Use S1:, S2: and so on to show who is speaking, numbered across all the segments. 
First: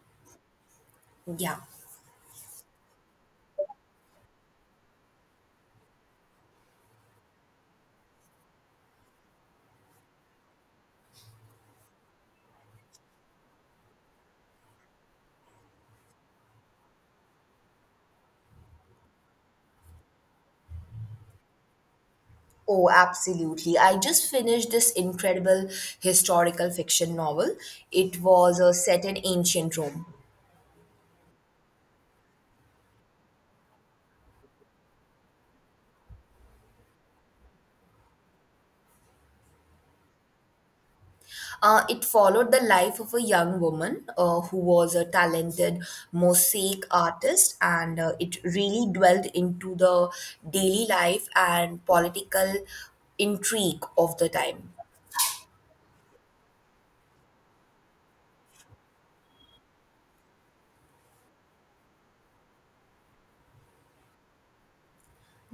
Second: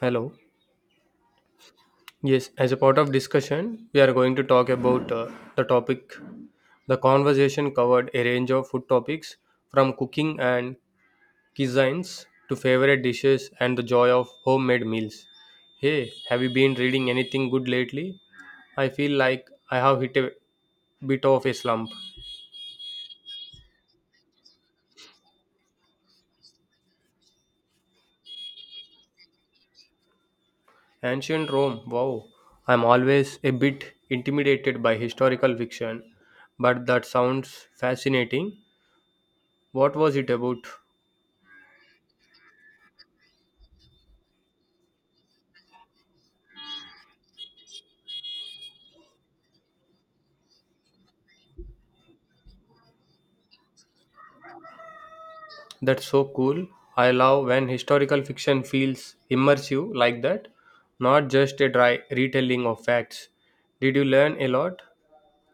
S1: Hello.
S2: Yeah.
S1: Yes, as a part of discussion, we are going to talk about the topic. The conversation covered a range of food topics from cooking and cuisines to favorite dishes and the joy of homemade meals. Hey, have you been reading anything good lately? I feel like I have hit a bit of a slump.
S2: Oh, absolutely. I just finished this incredible historical fiction novel. It was set in ancient Rome.
S1: Ancient Rome, wow. I'm always a bit intimidated by historical fiction, but that sounds fascinating. What was it about?
S2: It followed the life of a young woman who was a talented mosaic artist, and it really dwelled into the daily life and political intrigue of the time.
S1: That's so cool. I love when historical fiction feels immersive like that, not just a dry retelling of facts. Did you learn a lot?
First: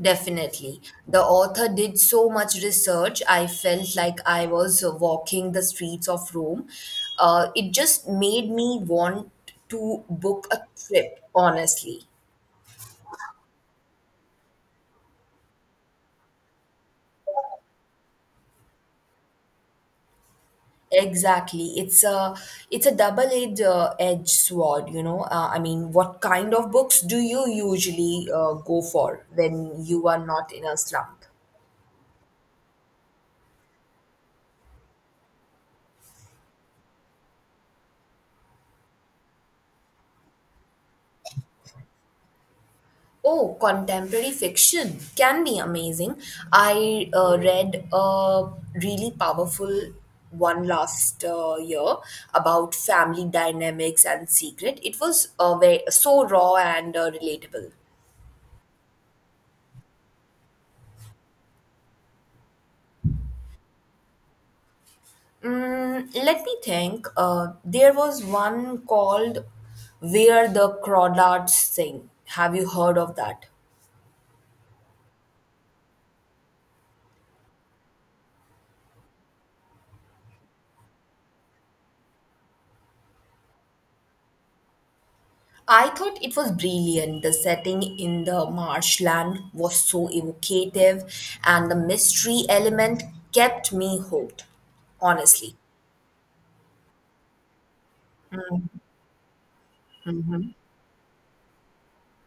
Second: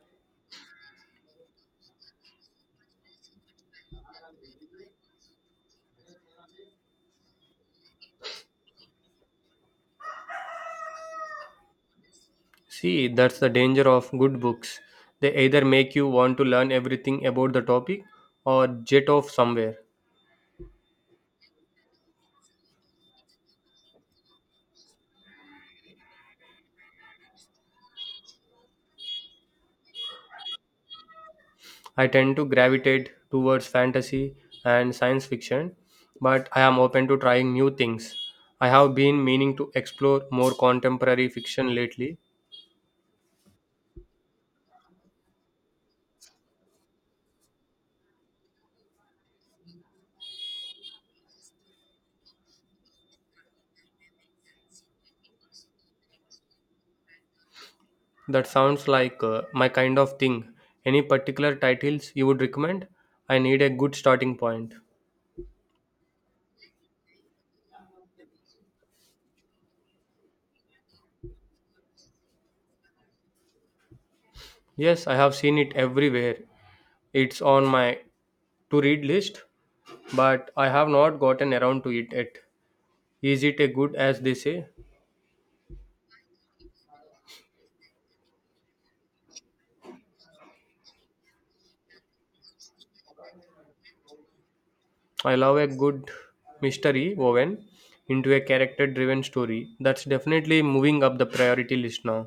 S2: Definitely. The author did so much research, I felt like I was walking the streets of Rome. It just made me want to book a trip, honestly.
S1: See, that's the danger of good books. They either make you want to learn everything about the topic or jet off somewhere.
S2: Exactly. It's a double-edged edge sword, you know. I mean, what kind of books do you usually go for when you are not in a slump?
S1: I tend to gravitate towards fantasy and science fiction, but I am open to trying new things. I have been meaning to explore more contemporary fiction lately.
S2: Oh, contemporary fiction can be amazing. I read a really powerful one last year about family dynamics and secret. It was so raw and relatable.
S1: That sounds like my kind of thing. Any particular titles you would recommend? I need a good starting point.
S2: Mm, let me think. There was one called Where the Crawdads Sing. Have you heard of that?
S1: Yes, I have seen it everywhere. It's on my to read list, but I have not gotten around to it yet. Is it a good as they say?
S2: I thought it was brilliant. The setting in the marshland was so evocative, and the mystery element kept me hooked.
S1: I
S2: Honestly,
S1: love a good mystery woven into a character driven story. That's definitely moving up the priority list now.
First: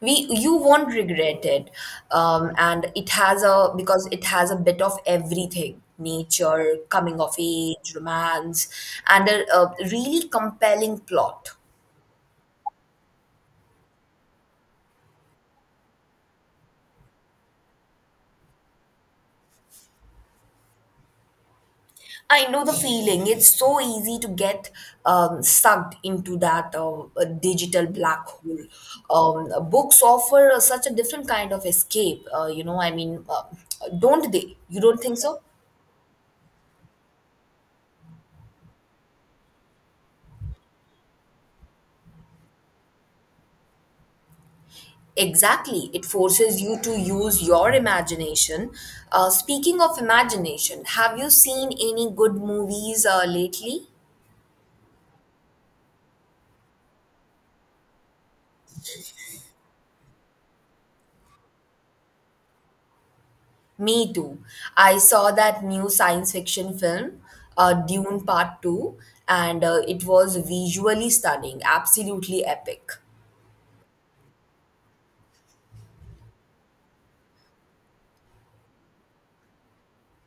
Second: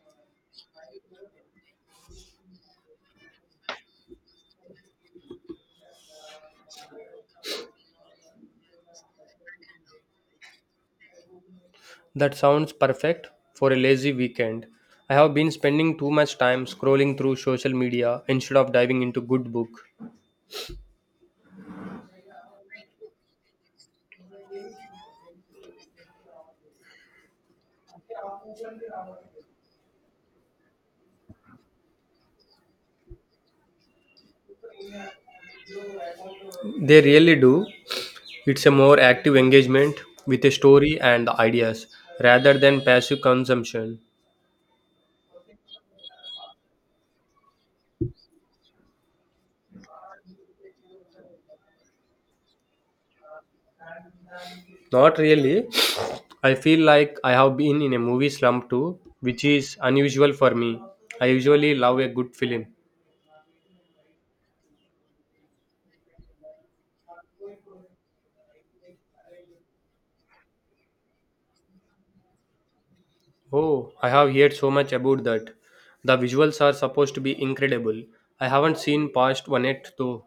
S2: we you won't regret it, and it has a because it has a bit of everything: nature, coming of age, romance, and a really compelling plot.
S1: That sounds perfect for a lazy weekend. I have been spending too much time scrolling through social media instead of diving into good book.
S2: I know the feeling. It's so easy to get sucked into that digital black hole. Books offer such a different kind of escape. You know, don't they? You don't think so?
S1: They really do. It's a more active engagement with a story and the ideas rather than passive consumption.
S2: Exactly. It forces you to use your imagination. Speaking of imagination, have you seen any good movies lately?
S1: Not really. I feel like I have been in a movie slump too, which is unusual for me. I usually love a good film.
S2: Me too. I saw that new science fiction film, Dune Part 2, and it was visually stunning, absolutely epic.
S1: Oh, I have heard so much about that. The visuals are supposed to be incredible. I haven't seen past one yet though.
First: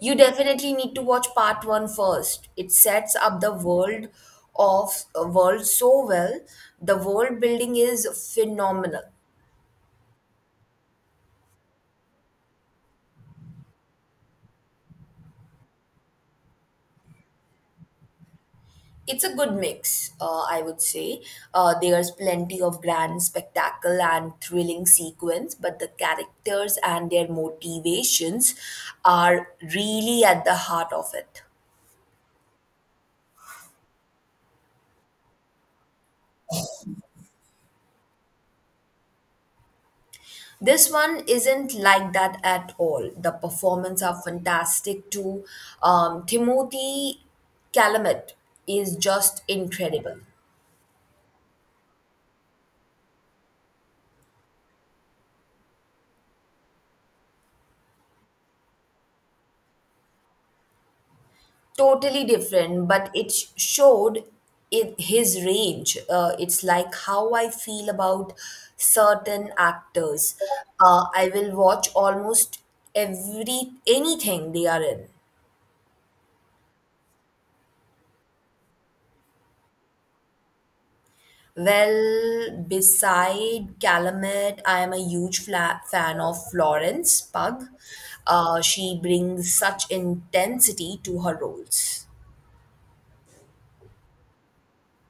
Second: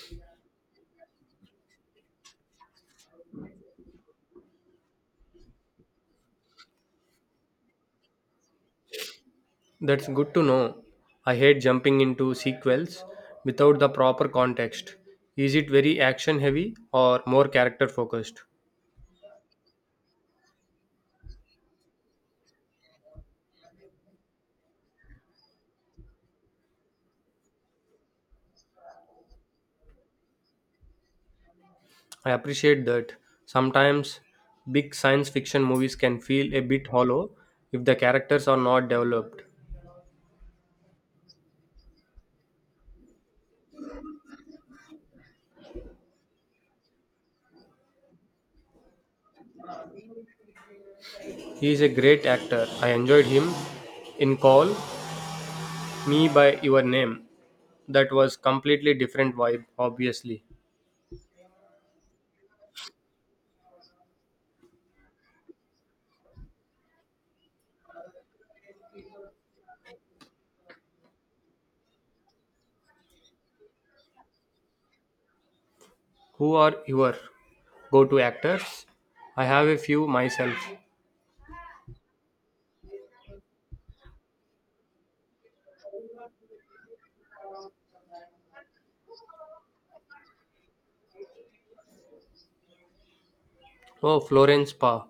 S2: You definitely need to watch Part One first. It sets up the world so well. The world building is phenomenal.
S1: That's good to know. I hate jumping into sequels without the proper context. Is it very action heavy or more character focused?
S2: It's a good mix, I would say. There's plenty of grand spectacle and thrilling sequence, but the characters and their motivations are really at the heart of it.
S1: I appreciate that. Sometimes big science fiction movies can feel a bit hollow if the characters are not developed.
S2: This one isn't like that at all. The performance are fantastic too. Timothy Calumet is just incredible.
S1: He is a great actor. I enjoyed him in Call Me by Your Name. That was completely different vibe, obviously.
S2: Totally different, but showed it, his range. It's like how I feel about certain actors. I will watch almost every anything they are in.
S1: Who are your go-to actors? I have a few myself.
S2: Well, beside calumet, I am a huge fan of Florence Pugh. She brings such intensity to her roles.
S1: Oh, Florence Pugh.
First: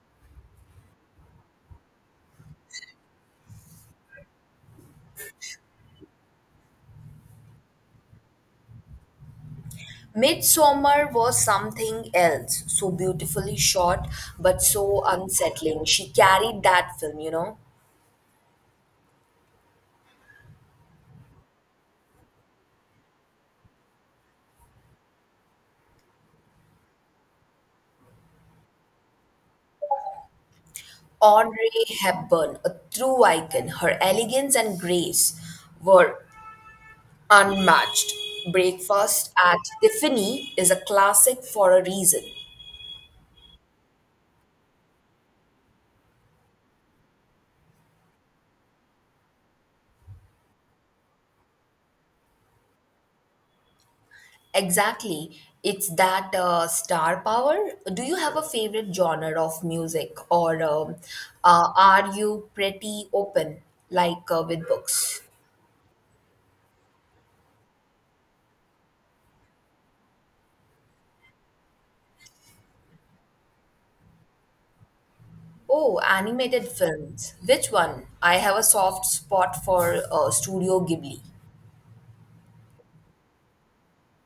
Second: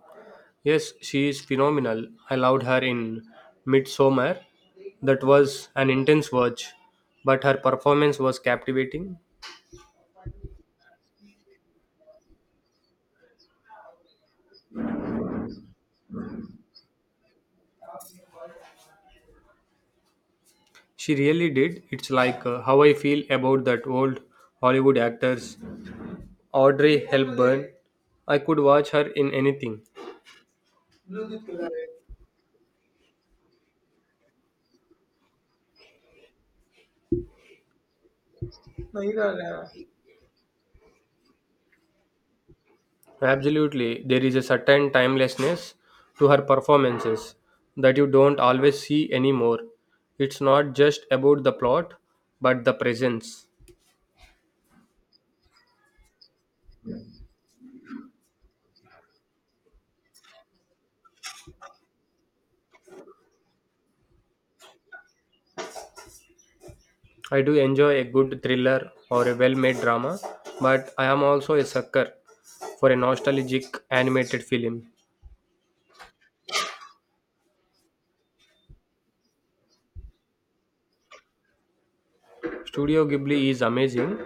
S1: Yes, she is phenomenal. I loved her in Midsommar. That was an intense watch, but her performance was captivating.
S2: Midsummer was something else, so beautifully shot, but so unsettling. She carried that film,
S1: She really did. It's like how I feel about that old Hollywood actors, Audrey Hepburn. I could watch her in anything.
S2: Audrey Hepburn, a true icon, her elegance and grace were unmatched. Breakfast at Tiffany is a classic for a reason.
S1: Absolutely, there is a certain timelessness to her performances that you don't always see anymore. It's not just about the plot, but the presence.
S2: Exactly. It's that star power. Do you have a favorite genre of music, or are you pretty open, like with books?
S1: I do enjoy a good thriller or a well made drama, but I am also a sucker for a nostalgic animated film.
S2: Oh, animated films. Which one? I have a soft spot for Studio Ghibli.
S1: Studio Ghibli is amazing.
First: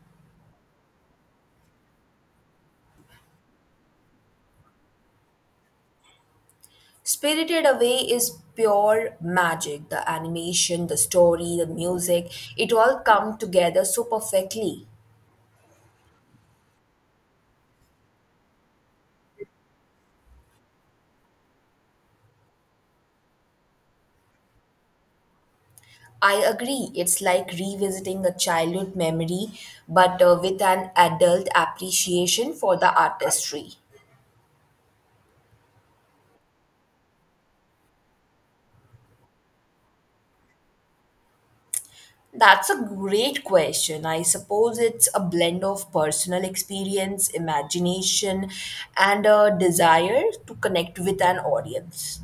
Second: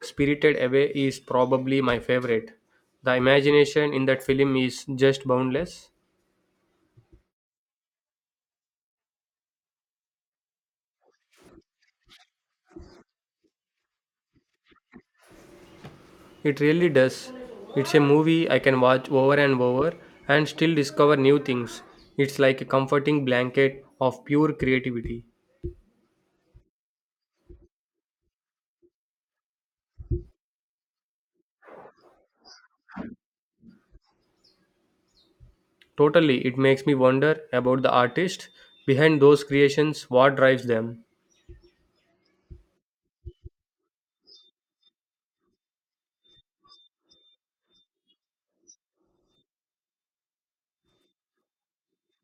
S1: Spirited Away is probably my favorite. The imagination in that film is just boundless.
S2: Spirited Away is pure magic. The animation, the story, the music, it all come together so perfectly.
S1: It really does. It's a movie I can watch over and over and still discover new things. It's like a comforting blanket of pure creativity.
S2: I agree. It's like revisiting a childhood memory, but with an adult appreciation for the artistry.
S1: Totally, it makes me wonder about the artist behind those creations, what drives them,
S2: That's a great question. I suppose it's a blend of personal experience, imagination, and a desire to connect with an audience.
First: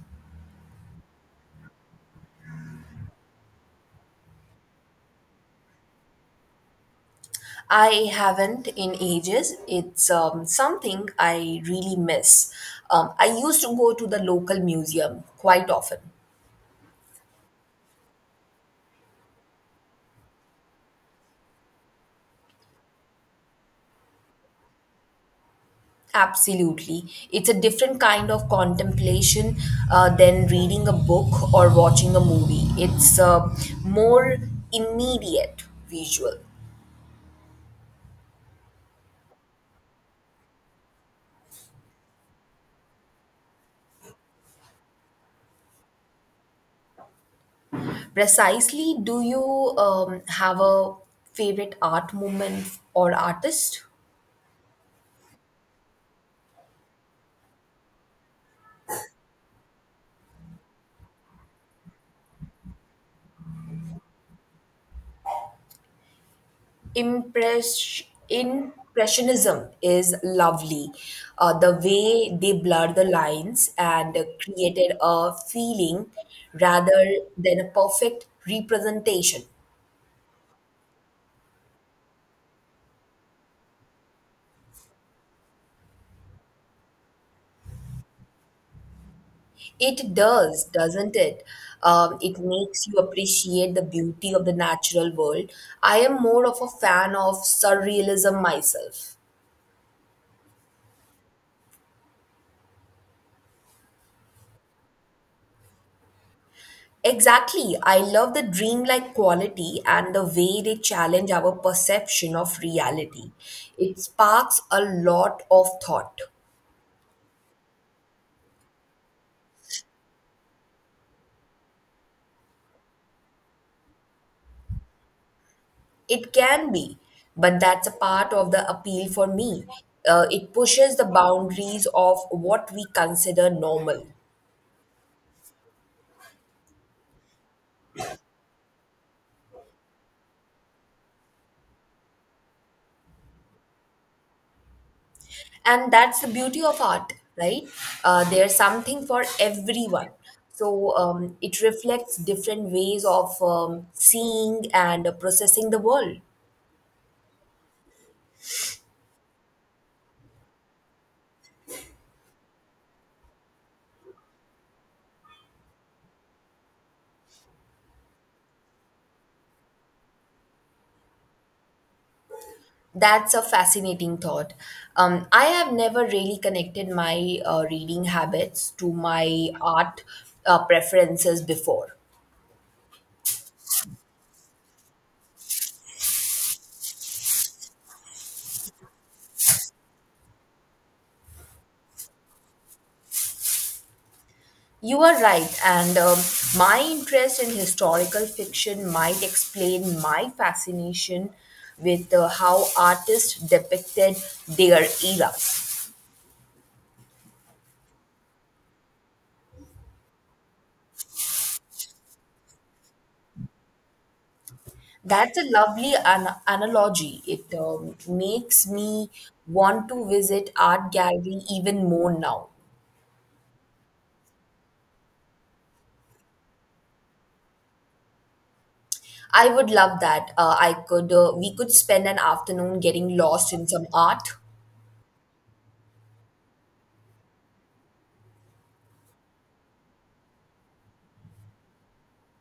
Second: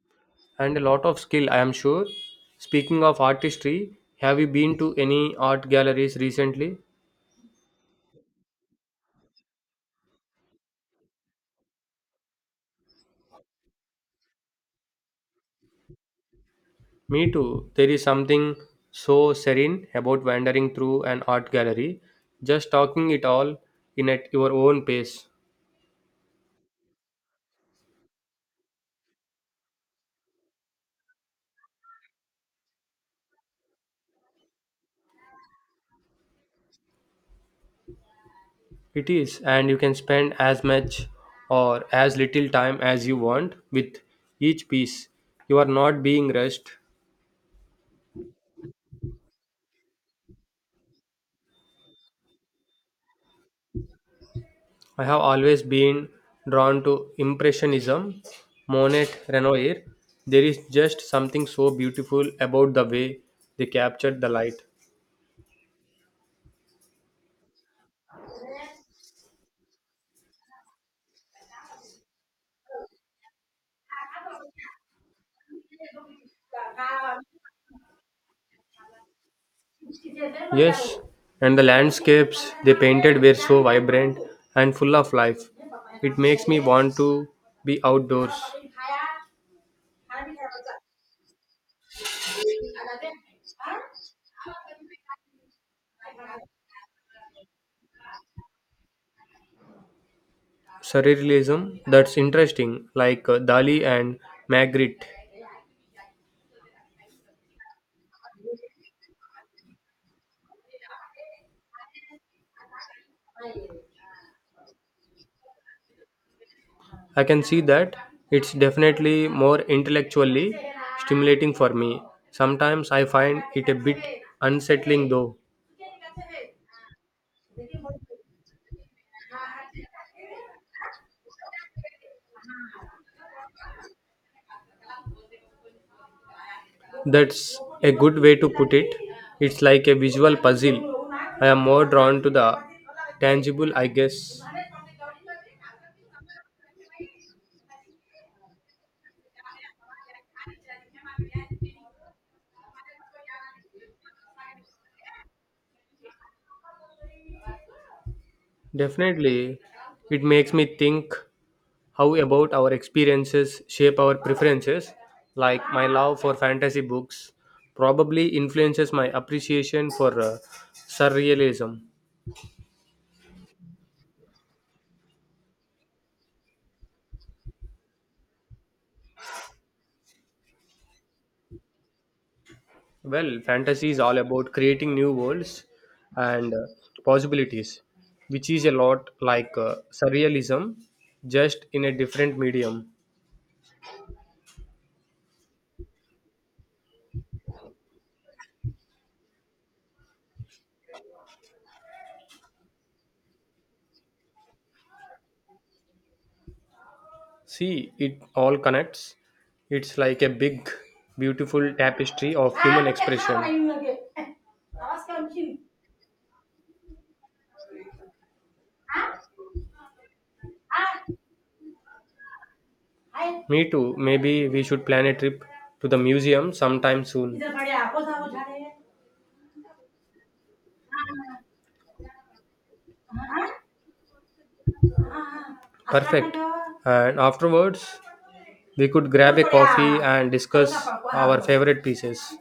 S1: and a lot of skill, I am sure. Speaking of artistry, have you been to any art galleries recently?
S2: I haven't in ages. It's something I really miss. I used to go to the local museum quite often.
S1: Me too. There is something so serene about wandering through an art gallery, just talking it all in at your own pace.
S2: Absolutely. It's a different kind of contemplation than reading a book or watching a movie. It's more immediate visual.
S1: It is, and you can spend as much or as little time as you want with each piece. You are not being rushed.
S2: Precisely, do you have a favorite art movement or artist?
S1: I have always been drawn to Impressionism, Monet, Renoir. There is just something so beautiful about the way they captured the light.
S2: Impress- Impressionism is lovely. The way they blur the lines and created a feeling rather than a perfect representation.
S1: Yes, and the landscapes they painted were so vibrant and full of life. It makes me want to be outdoors.
S2: It does, doesn't it? It makes you appreciate the beauty of the natural world. I am more of a fan of surrealism myself.
S1: Surrealism, that's interesting, like Dali and Magritte.
S2: Exactly. I love the dreamlike quality and the way they challenge our perception of reality. It sparks a lot of thought.
S1: I can see that. It's definitely more intellectually stimulating for me. Sometimes I find it a bit unsettling though.
S2: It can be, but that's a part of the appeal for me. It pushes the boundaries of what we consider normal.
S1: That's a good way to put it. It's like a visual puzzle. I am more drawn to the tangible, I guess.
S2: And that's the beauty of art, right? There's something for everyone. So it reflects different ways of seeing and processing the world.
S1: Definitely, it makes me think how about our experiences shape our preferences, like my love for fantasy books probably influences my appreciation for surrealism.
S2: That's a fascinating thought. I have never really connected my reading habits to my art preferences before.
S1: Well, fantasy is all about creating new worlds and possibilities, which is a lot like surrealism, just in a different medium.
S2: You are right, and my interest in historical fiction might explain my fascination with how artists depicted their era.
S1: See, it all connects. It's like a big beautiful tapestry of human expression.
S2: That's a lovely analogy. It makes me want to visit art gallery even more now.
S1: Me too. Maybe we should plan a trip to the museum sometime soon.
S2: I would love that. I could We could spend an afternoon getting lost in some art.
S1: Perfect. And afterwards, we could grab a coffee and discuss our favorite pieces.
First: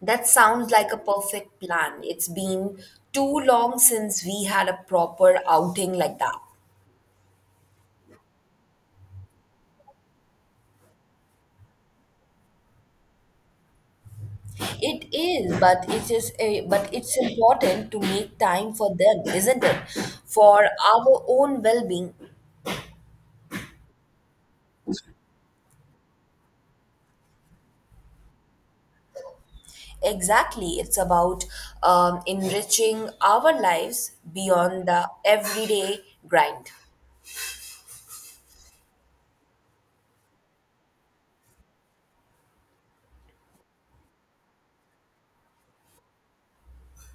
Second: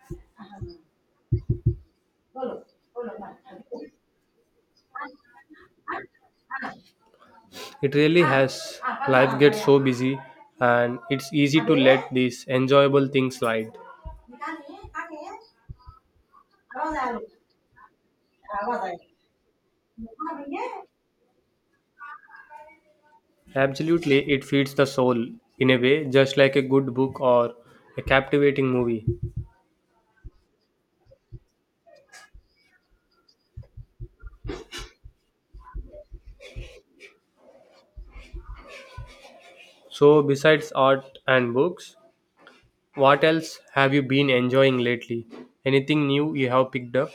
S2: That sounds like a perfect plan. It's been too long since we had a proper outing like that.
S1: It really has. Life gets so busy, and it's easy to let these enjoyable things slide.
S2: It is, but it's important to make time for them, isn't it? For our own well-being.
S1: Absolutely, it feeds the soul in a way, just like a good book or a captivating movie.
S2: Exactly. It's about enriching our lives beyond the everyday grind.
S1: So, besides art and books, what else have you been enjoying lately? Anything new you have picked up?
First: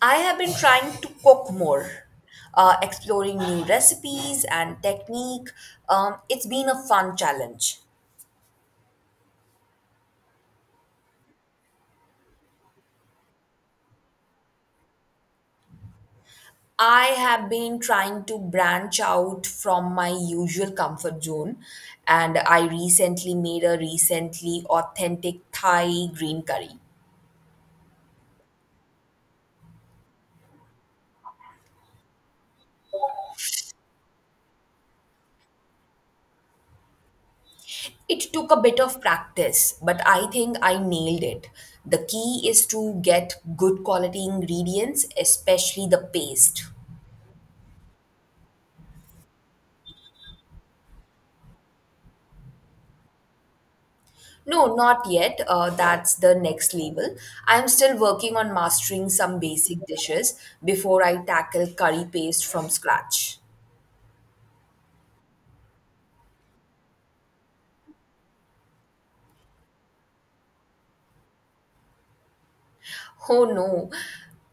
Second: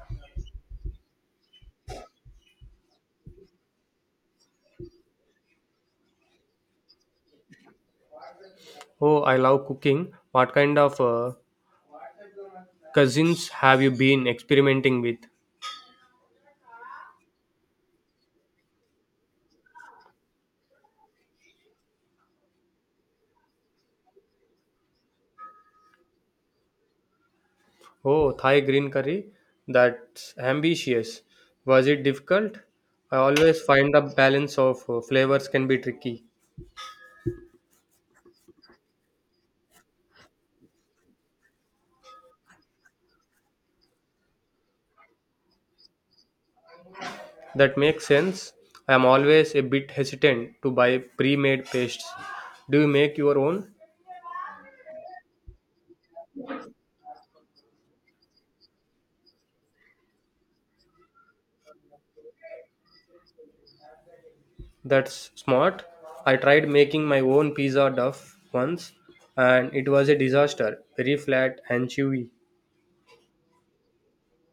S2: I have been trying to cook more, exploring new recipes and technique. It's been a fun challenge.
S1: Oh, I love cooking. What kind of cuisines have you been experimenting with?
S2: I have been trying to branch out from my usual comfort zone, and I recently made a recently authentic Thai green curry.
S1: Oh, Thai green curry? That's ambitious. Was it difficult? I always find the balance of flavors can be tricky.
S2: It took a bit of practice, but I think I nailed it. The key is to get good quality ingredients, especially the paste.
S1: That makes sense. I am always a bit hesitant to buy pre made pastes. Do you make your own?
S2: No, not yet. That's the next level. I'm still working on mastering some basic dishes before I tackle curry paste from scratch.
S1: That's smart. I tried making my own pizza duff once and it was a disaster, very flat and chewy.
S2: Oh no,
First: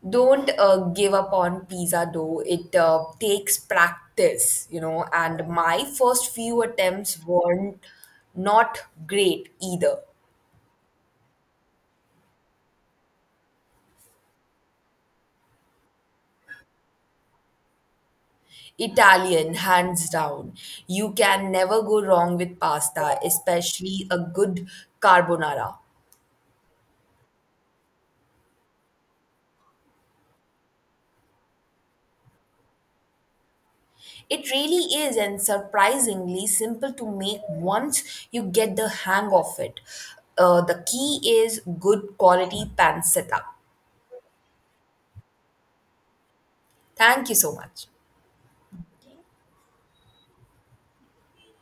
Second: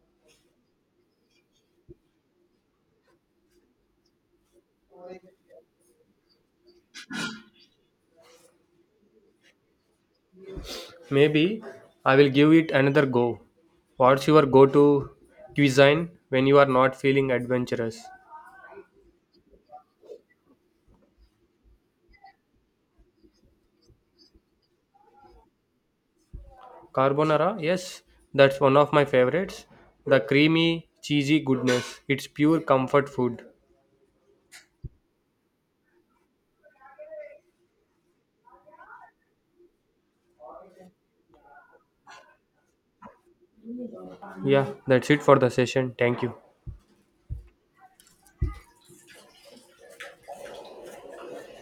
S2: don't give up on pizza dough. It takes practice, you know, and my first few attempts weren't not great either.
S1: Maybe I will give it another go. What's your go to cuisine when you are not feeling adventurous?
S2: Italian, hands down. You can never go wrong with pasta, especially a good carbonara.
S1: Carbonara, yes, that's one of my favorites. The creamy, cheesy goodness. It's pure comfort food.
S2: It really is, and surprisingly simple to make once you get the hang of it. The key is good quality pan setup.
S1: Yeah, that's it for the session. Thank you.
S2: Thank you so much.